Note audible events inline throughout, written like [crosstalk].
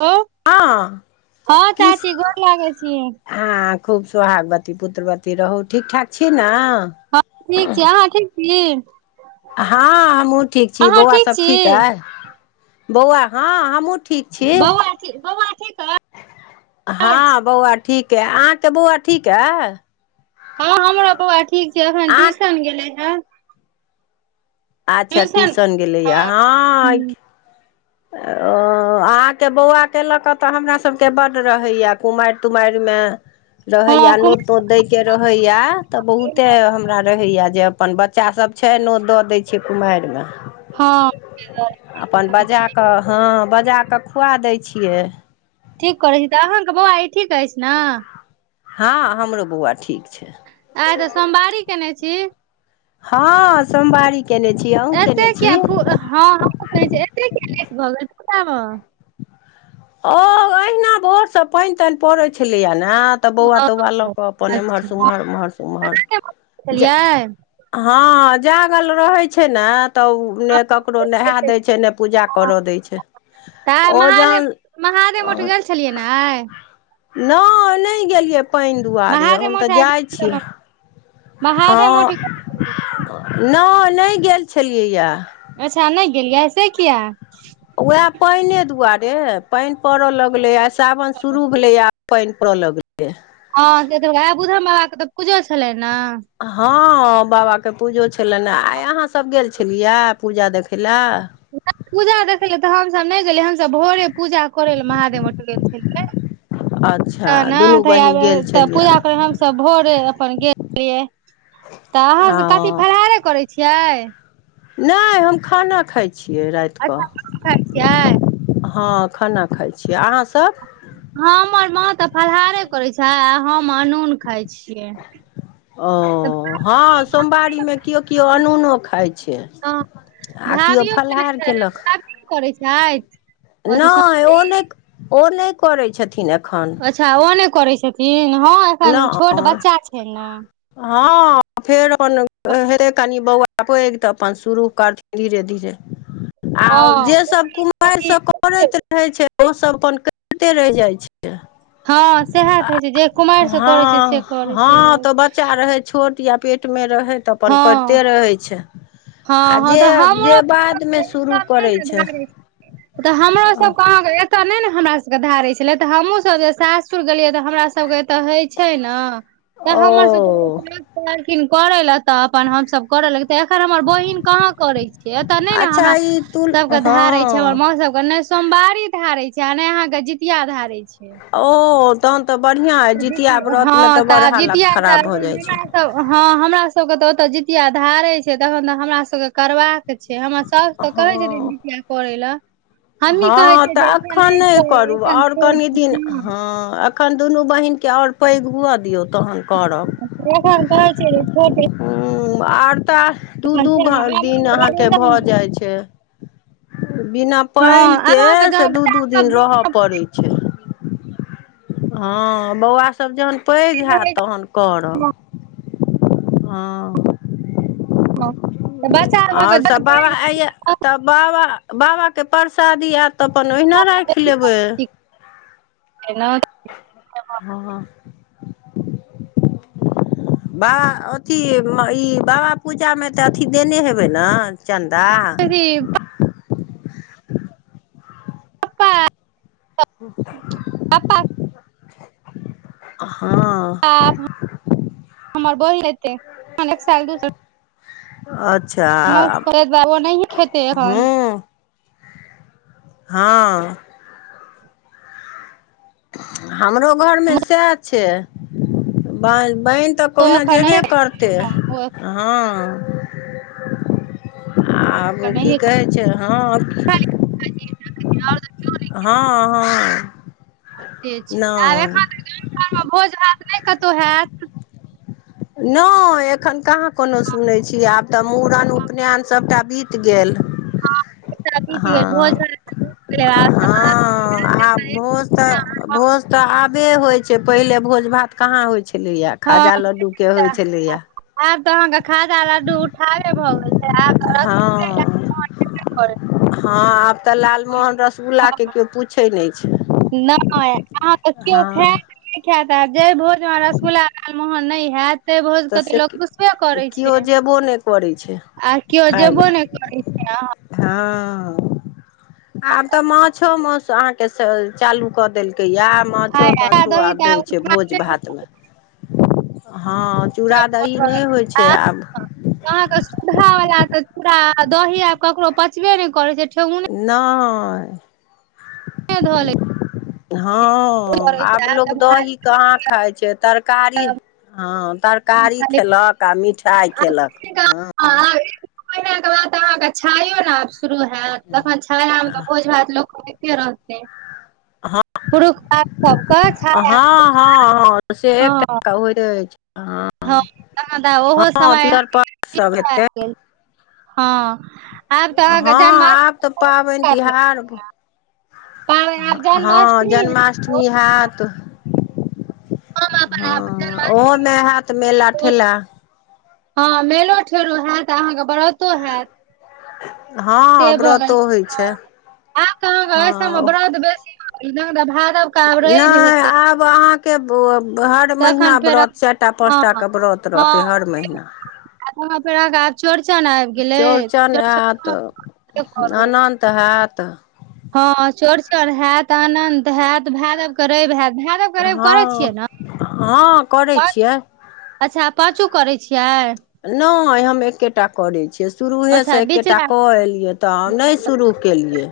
[unintelligible] हँ हां चाची गोर लागै छी। हां खूब सोहागवती, पुत्रवती रहू, ठीक-ठाक छी नै? हम ठीक छीयै, अहाँ ठीक छी? हां हम्हूँ ठीक छी, अहाँ बौआ सब छी ठीक ऐ, बौआ हां हम्हूँ ठीक छी बौआ ठीक बौआ ठीक अछि हां बौआ ठीक ऐ, अहाँ के बौआ ठीक ऐ? हां हमरा बौआ ठीक छै अखन अहाँ ट्यूशन गेलै हेँ। अच्छा ट्यूशन गेलै यै हां की ओ अहाँ के बौआ के लऽ कऽ तऽ हमरा सब के बड्ड रहैया कुमाएर तुमाएर मे रहैया हँ कुमार नोत-तोत दय के रहैया तऽ बहुते हमरा रहैया जे अपन बच्चा सब छै, नोत दऽ दै छीयै कुमाएर मे हँ अपन बजा क अ हाॅं बजा कऽ खुआ दय छियै। ठीक करै छी तऽ अहाँके बौआ ई ठीक ऐछ नै। हाॅं हमरो बौआ ठीक छै आय तऽ सोमवारी केनय छी। हाॅं सोमवारी केने छियौ। एते किया पु हाॅं हम्हुं केने छियै एते किया लेट भऽ गेलो पुजा में? औ अहिना भोर से पैन-तैन पड़ै छलै यै नै। तऽ हँ बौआ-तौआ लऽ कऽ अपन इम्हर अच्छा से अहाँ उम्हर उम्हर-उम्हर नहि बजै जाय छलियै हाॅं जागल रहै छै नै तऽ उ उ नै ककरो नहाए दै छै नै पूजा हँ करऽ दै छै तऽ ओ महादेव जहन महादेव ओठह गेल छलियै नै आय? नै-नै गेलियै पैन दुआरे महादेव हम मठ तऽ आ जाय छियै। गेल महादेव मठ हाॅं न नै गेल छलिए यै। अच्छा नहि गेलियै से किआ। उएह पइने दुआरे पइन पड़ऽ लगलै आ सावन शुरू भेलै ये। पइन पड़ै लगलै। हाॅं से त बुधा बाबा के तऽ पुजो छलै ने हाॅं बाबाके पूजो छलनि हाॅं आइ अहाँसभ गेल छलियै पूजा देखय लए। नहि पूजा देखै ल तऽ हमसभ नहि गेलियै हमसभ भोरे पूजा करै लए महादेव उठाह गेल छलियै। अच्छा हाॅं न दुनू त तऽ बहिन आबे गेल तऽ छलियै पूजा करै हम सब भोरे अपन गेलियै तऽ अहाँ सब कथी ओ फलहारे करै छियै। नहि हम खाना खाइ छियै राति अच्छा खाना खाय छियै। हाॅं खाना खाइ छियै। अहाँसभ? हमर माँ तऽ फलहारे करैत छै हम अनून खाइ छियै। ओ हँ सोमवारीमे केओ केओ अनूनो खाइ छै। हँ आ केओ भाभियो करैत फलाहार छै? केलक भाभितो करैत छथि? अथी नहि ओ सौंदरी नहि ओ नहि करैत छथिन एखन। अच्छा ओ नहि करै छथिन हँ एखन छोट नहि बच्चा छैन ने हँ फेर अपन हेतै कनि बौआ पैघ तऽ अपन शुरू करथिन धीरे धीरे आओर हँ जेसभ कुमायेर अथी से करैत रहै छै ओसभ अपन करिते रहि जाइत छै। हँ सएह तऽ होइ छै जे कुमारि से करै छै से हँ करे हँ रहै तऽ छै। बच्चा रहै छोट या पेटमे रहै तऽ अपन करिते रहै छै। आ हाँ जे तऽ हमरो जे बादमे शुरू सब करै छै [unintelligible] तऽ हमरो सब मां गे एते ने ने हमरा सब के धारे छले त हमहु सब सास स गेलियै तऽ हमरा सबके एते हे छै ने तऽ ओ हमर सबके [unintelligible] खिन करे ले तऽ अपन हमस करऽ लग त एखन हमर बहिन कहाँ करे छ एतऽ नहि ने अच्छा हमरा ई तुल सबके हँ धारै छै हमर म सब के ने सोमवारी धारे छै आ नहि अहाँ के जीितिया धारे छै‌। ओ तहन तऽ बढ़िआँ अइ जितिया व्रतमे हँ तऽ बड़ आब हालत जितिया खराब भऽ जाइ छै। हमरा तऽ हँ हमरा सबके तऽ ओतऽ जीितिया धारे छै तखन तऽ हमरा सबके करबाक छै हमरा साउस त कहै छथिन हँ जितिया करै लए। हमही कहै हँ छियै तऽ जे एखन नहि करै करू एखन आओर छोट कनि दिन हँ आ तखन दुनू बहिनके आओर पैघ हुअ दियौ तहन करब प घ त छट [unintelligible] हूँ आर तऽ दू छै दूग आगाँ दिन अहाँके बढ़बै। भऽ जाइ छै। बिना हँ पानिके आगाँके से जहन दू बच्चा दू दिन सब देख रहय कऽ पड़ैत छै। हँ बौआ सभ जहन पैघ हयत तहन करब [unintelligible] हँ हँ [unintelligible] आओर सभ बाबा आइये त बाबा बाबाके परसादी आयत तऽ अपन ओहिना राखि लेबै। [unintelligible] केना हँ बाबा अथी ई बाबा पूजामे तऽ अथी देने हेबै ने चन्दा? [unintelligible] पप्पा ह पप्पा हँ। आब हमर बहिन एतै एखन एक साल दु अच्छा। मास करै दुवारे ओ नहिये खेतेय एहन। हूँ हँ। हमरो घरमे सएह छै ब बैन त मौसो कहुना एखन जेबे नहिये करतै। हँ ओ हँ आब ओ एखन की नहिये खेतै कहै छैय, हँ और कि। [inaudible] हँ- हँ। होइते छैय। आब नहि एखन त गाम घरमे भोज भात नहि कतौ हैत। नय एखन कहाँ कोनो सुनै छियै आब त मूड़न उपनैन सभटा बीत बीत गेल। हँ [inaudible] हं आब भोज त भोज त आबे होइ छैय पहिले भोज भात कहाँ होइ छलैया हँ खाजा लड्डू के होइ छलैया। आब त अहाँके खाजा लड्डू उठाबे भ गेल छैय। आब रसगुल्ले हँ लालमोहन [inaudible] हँ आब त लालमोहन रसगुल्लाके क्यो पूछै नै। नै अहाँके किओ हँ खाएत नै खैत आ जै भोजमे रसगुल्ला लालमोहन नै हैत तै तऽ भोजके त से लोग दुसबे करै केओ छैय जेबो नहि करै छै आर किओ खाय जेबो लए नै करै छैय। [inaudible] हँ आब त मांछो माउस अहां के स चालू क देलकैया आब मांछो खाय आ तांछो दही आब तऽ दै छैय भोज उठाबे भातमे। हँ चूड़ा दही आ नै होइ छैय आब। अहाँके सुधा वला त चूरा- दही आब ककरो पचबे नै करै छैय ठेहुने नय। ध लेय हँ आब छै लोग तऽ दही कहाँ खाइ छैय। तरकारी हँ तरकारी खाली खाली खेलक आ मिठाइ खेलक हँ। दू महिनाके बाद त अहाँके छायो ने आब शुरू हैत तखन छायामे त भोज- भात लोकके होेइते रहतै पुरुख पातर हँ- हँ- हँ त सेहे हँ एकटा होइ रहै छैय। हँ त ओहो समय पियर अहांके पट सब नजदीके हेतै आबि गेल हं। हँ आब त पाबैन तिहार पाबनि आब हँ जन्माष्टमी हैत ओ जन्माष्टमी हैत। हम अपन हँ आब ओहोमे हैत मेला जन्माष्टमी -ठेला हँ मेलो- ठेलो हैत आ अहाँकें ब्रतो हैत। हँ से भ गेल व्रतो होइ हं छै आब त अहाँके अइ सबमे हँ व्रत बेसी भ पूरा भादब नय आब अहाँ के ब हर महिना तखन फेर व्रत चारिटा हँ पाँचटाके व्रत रहतै हर महिना। आगुमे फेर अहाँके आब चौरचन आबि गेलै, त चौरचन करबे करू। तहा त हँ चौरचन हैत, अनंत हैत, भादव के रवि हैत, भादव हँ-हँ करै पाँच छियै। अच्छा पाँचू करै छियै। नहि हम एकेटा करै छियै, शुरूहे अच्छा सँ एकेटा बिचला क एलियै त नहि शुरू केलियै।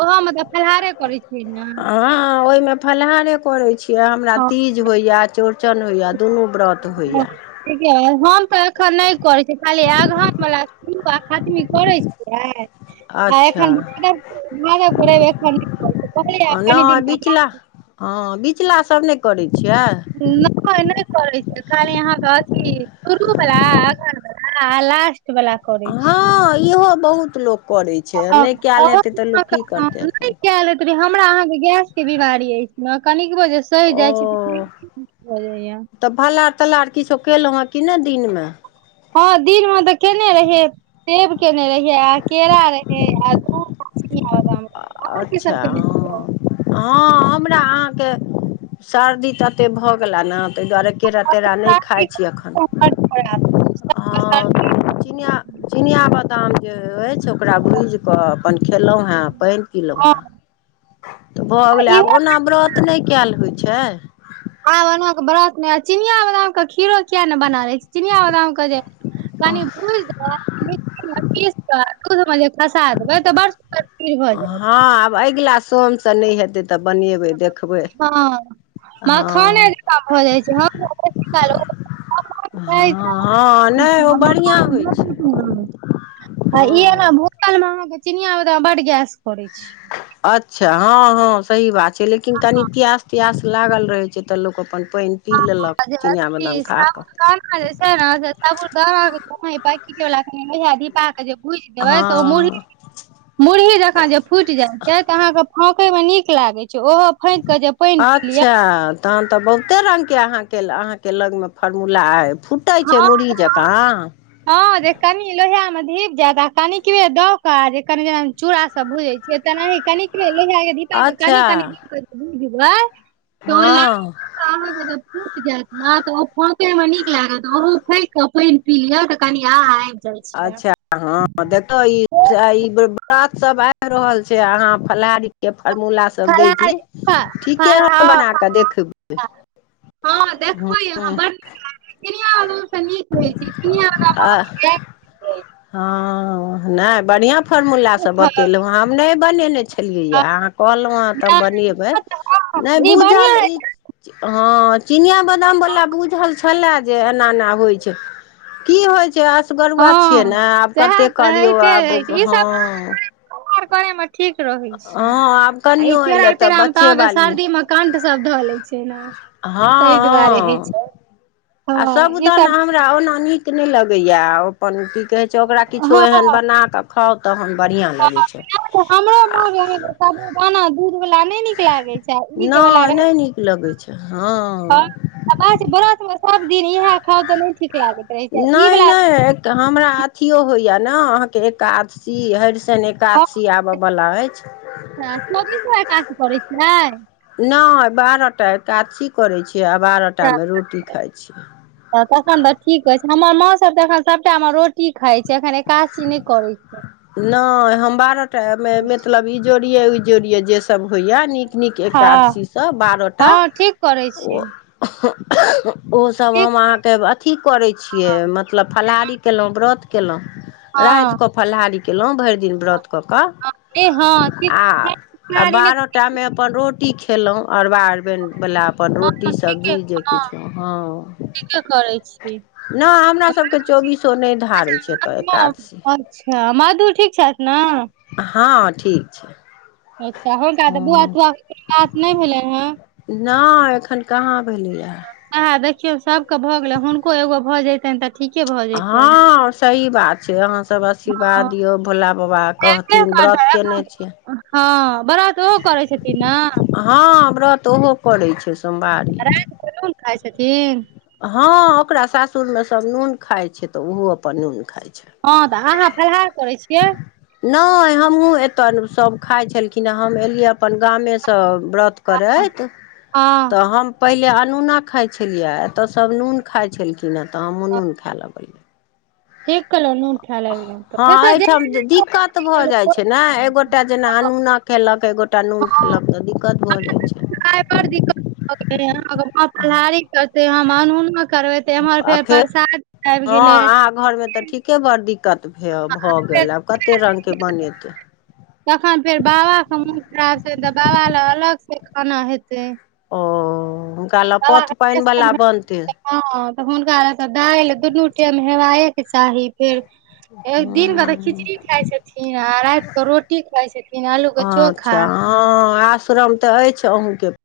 ओहो म त फलहारे करै छियै ने हँ ओयमे फलाहारे करै छी। यै हमरा हँ तीज होइया, चौरचन होइया, दुनू व्रत होइया। ठीके अय हम त एखन नै करै छी, खाली अगहन वला शुरु आ खत्मी करै छी। [unintelligible] हं अच्छा एखन भादवके-भादवके रवि एखन नै करै छी, कहलिअइए कनी नहि दिनके बिचला बाद हँ बिचला सब नै करै छियै। नहि- नहि करै छिअइ खाली अहाँके अथी, शुरू बला अगहन बला आ लास्ट बला। हँ इहो बहुत लोक करै छै, हँ नहि कैल अहूँ हेतै त लोक की करतै नहि अपन। [unintelligible] हमरा अहाँके गैस के बीमारी अछि न, कनिकबो जे सैह जाइ छी त [unintelligible] भ जाइ यऽ। त फलहार-तलहार किछो केलहुँ ह कि नहि दिनमे। हँ दिनमे त केने रहिअइ। सेब केने रहियै आ केरा रहै आ दूध चीनियाबदाम, अहां कि अच्छा सब केने छलौ। हँ हँ हमरा अहाँके सर्दी ततेक भऽ गेला न, ताहि दुआरे केरा-तेरा नहि खाइ छी एखन। हँ चिनिया-चिनिया बदाम जे अछि ओकरा भुजिकऽ अपन खेलहुँ हैं। पानि पील‌ऊ हँ हैं, त भऽ आ गेलै इहो आब ओना व्रत नहि कैल होइ छै। आब ओनहो के ब्रत में, चिनिया बादाम के खीरो किये ने बना लै छी। चिनिया बादाम के जे कनी भुइज देबय, मिक्सी में पीस क दूध म जे खसा देबै तऽ बड़ सुन्दर खीर भऽ जैत। हँ आब अगिला स सोम सँ नहि हेतै तऽ बनेबै देखबै। हँ मखाने हँ हँ जंका भऽ जाइ छै, हम त बेसी काल ओ हँ [unintelligible] नहि ओ बढ़िआँ होइ छै हम्म आ ई एना हँ भूखल में आहांके चिनिया बादाम बड गैस करै छी। अच्छा हँ-हँ सही बात छै, लेकिन कनि प्यास प्यास लागल रहै छै, तऽ लोक अपन पानि पी लेलक, चिनिआ बादाम खा कऽ। आ जे छैन से साबुरदाना के पैकेट बला [unintelligible] पटा क जे भूइज देबय त ओय त मुरही हँ मुरही जंका जे फुटि जाइत छै, तऽ अहाँकेँ फाँकयमे नीक लागैत छै, ओहो फाइक कऽ जे पानि पी लिअ। अच्छा तहन तऽ बहुते रङ्गके अहाँके-अहाँके लगमे फॉर्मुला अइ फू टैइ छै मुड़ही जकाँ ह जे कनि लोहिया में धीप जायत आ कनिकबे द के जे कनि जे चूड़ा सब भुइ सेतनाहि कनिकले लोहिया में धि कनि अच्छा कनि भुजबै तो [unintelligible] हँ अहाँ के ज फूटि जायत ने तऽ ओ फके मे नीक लागत। ओहो फेंक क पैन पी लिय तऽ कनि आ अच्छा हँ देखो इ [unintelligible] ई बेर साग सब आबि रहल छै अहाँ फलाहारी के फॉर्मूला स सब दै फलाहार छी ठीके हम बना कऽ देखबै। हँं देखबै अहाँ बड़ नीक लाग चिनिया बादाम स नीक रहैत छै चिनिया बादाम में आ अहाँ के गैस बैन जाई छै। हँ नहि बढ़िआँ फॉर्मुला सब छै। बतेलहुँ हम नहि बनेने छी। छलियैए अहाँ कहलहुँ हेँ तऽ हम बनेबै नहि ई बढ़िआँ बुझल होइ ई छै हँ चिनिआ बदामवला बुझल छलय जे एना एना होइत छै। की होइ छै असगरुआ छियै हँ ने आब सएह कतेक करियौ आब हँ र करयमे ठीक रहैत छै हँ आब आ ई कनियो केरा एयलै तेरामे तऽ बच्चे अहाँके बाली सर्दीमे कंठ सब धऽ ले छै ने। ताहि दुआरे होइ हँ-हँ छै आ हँ ई साबूदाना सब हमरा ओना नीक नीक नहि लगैया अपन की कहै छै ओकरा किछो हँ एहन हँ बना कऽ खाउ तहन बढ़िआँ लगै छै आ सबूदाना दूधबला नइ नि नहि नहि नीक लगै छै हँ। आ बाजी ब्रतमे सब दिन इएह खाउ तऽ नहि ठीक लागे। नहि नहि हमरा अथियो होइए ने अहाँके एकादशी हरिशन एक कादशी आबऽ बला अछि अच्छा चौबीसो एकादशी करै छियै [unintelligible] नहि बारह टा एकादशी करैत छियै आ बारह टामे रोटी खाइत छियै। हा तखन तऽ ठीक अछि हमर माँ सब तखन सभटा रोट की खा छै एखन एकादशी नहि कर छै। नहि हम बारह टा मतलब ई जोड़िये ई जोड़िये जेसभ होइए नीक पनीक हँ एकादशीसँ बारहटा हँ ठीक करै ओ छी [unintelligible] ओस हम ठीक अहाँके अथी करै छिए कहलौं मतलब फलाहारी कलहुँ व्रत। कयलहुँ हँ रातिकऽ फलाहारी कलहुँ भरि दिन व्रत। कऽ कऽ हँ ठीक आ अ बारह टा मे अपन रोटी खेलहुं अरबा बला अपन रोटी सब्जी जे किछु ह हँ तऽ करै छी। नहि हमरा सभके चौबीसो नहि धारे छै तऽ एतऽ। [unintelligible] अच्छा मधुर ठीक छथि ने? हँ ठीक छै। अच्छा हुनका तऽ बुआ हँ तुआ के बात नहि भेले हे। नहि एखन कहाँ भेलैए। आएा देखियौ सभके भऽ गेलै हुनको एगो भऽ जैतनि तऽ ठीके भऽ जैतनि हँ सही बात छै अहाँसभ हँ आशीर्वाद दियौ भोला बाेबा कह हेबे न करतै व्रत केने एखन। छिय। हँ बड़ त ओ करै छथिन ने? हँ व्रत ओहो पड़ैत छै। सोमवारी राइत क नुन खाइ छथिन? हँ ओकरा सासुर मे सभ नून खाइ छय तऽ ओहो अपन नून खाइ छय। हँ तऽ अहाँ फलहार करै छियै? नइ हमहु एतऽ सब खाइ छलखिन हँ हम एलियै अपन गामे सँ व्रत हँ करैत हँ तऽ हम पहिले अनुना खाइ छलियै एतऽ सब नून खाइ छलखिन हँ तऽ हमहु नून खाय लगलिऐ। ठीक कहलहुँ नून खाय लगलहुँ हँ तऽ जतऽ एहिठाम दिक्कत भऽ जाइत छै ने एगोटा जेना अनूना केलक एकगोटा नून खेलक तऽ दिक्कत भऽ जाइ छय। नय बड़ दिक्कत भ गेलथि सब फलहारी करतय हम अनुना करबय। त एम्हर फेर प्रसाद आबि गेलय। घर मे तऽ ठीके बड़ दिक्कत भ्य भऽ फेर गेल आब कत्ते रंग के बनेतय। तखन फेर बाबा के मुन खराब छय तऽ बाबा ल अलग से खाना हेतय। ओ हुनका लऽ पथ के पानि वाला बनतय। हँ तऽ हुनका ल तऽ दालि दुनू टेम हेवाए के चाही फेर। हे दिन के तऽ हँ खिचड़ी खााय छथिन आ राइत कऽ रोटी खाय छथिन आलू के चोखा। अच्छा हँ आश्रम तऽ अछि अहूँके।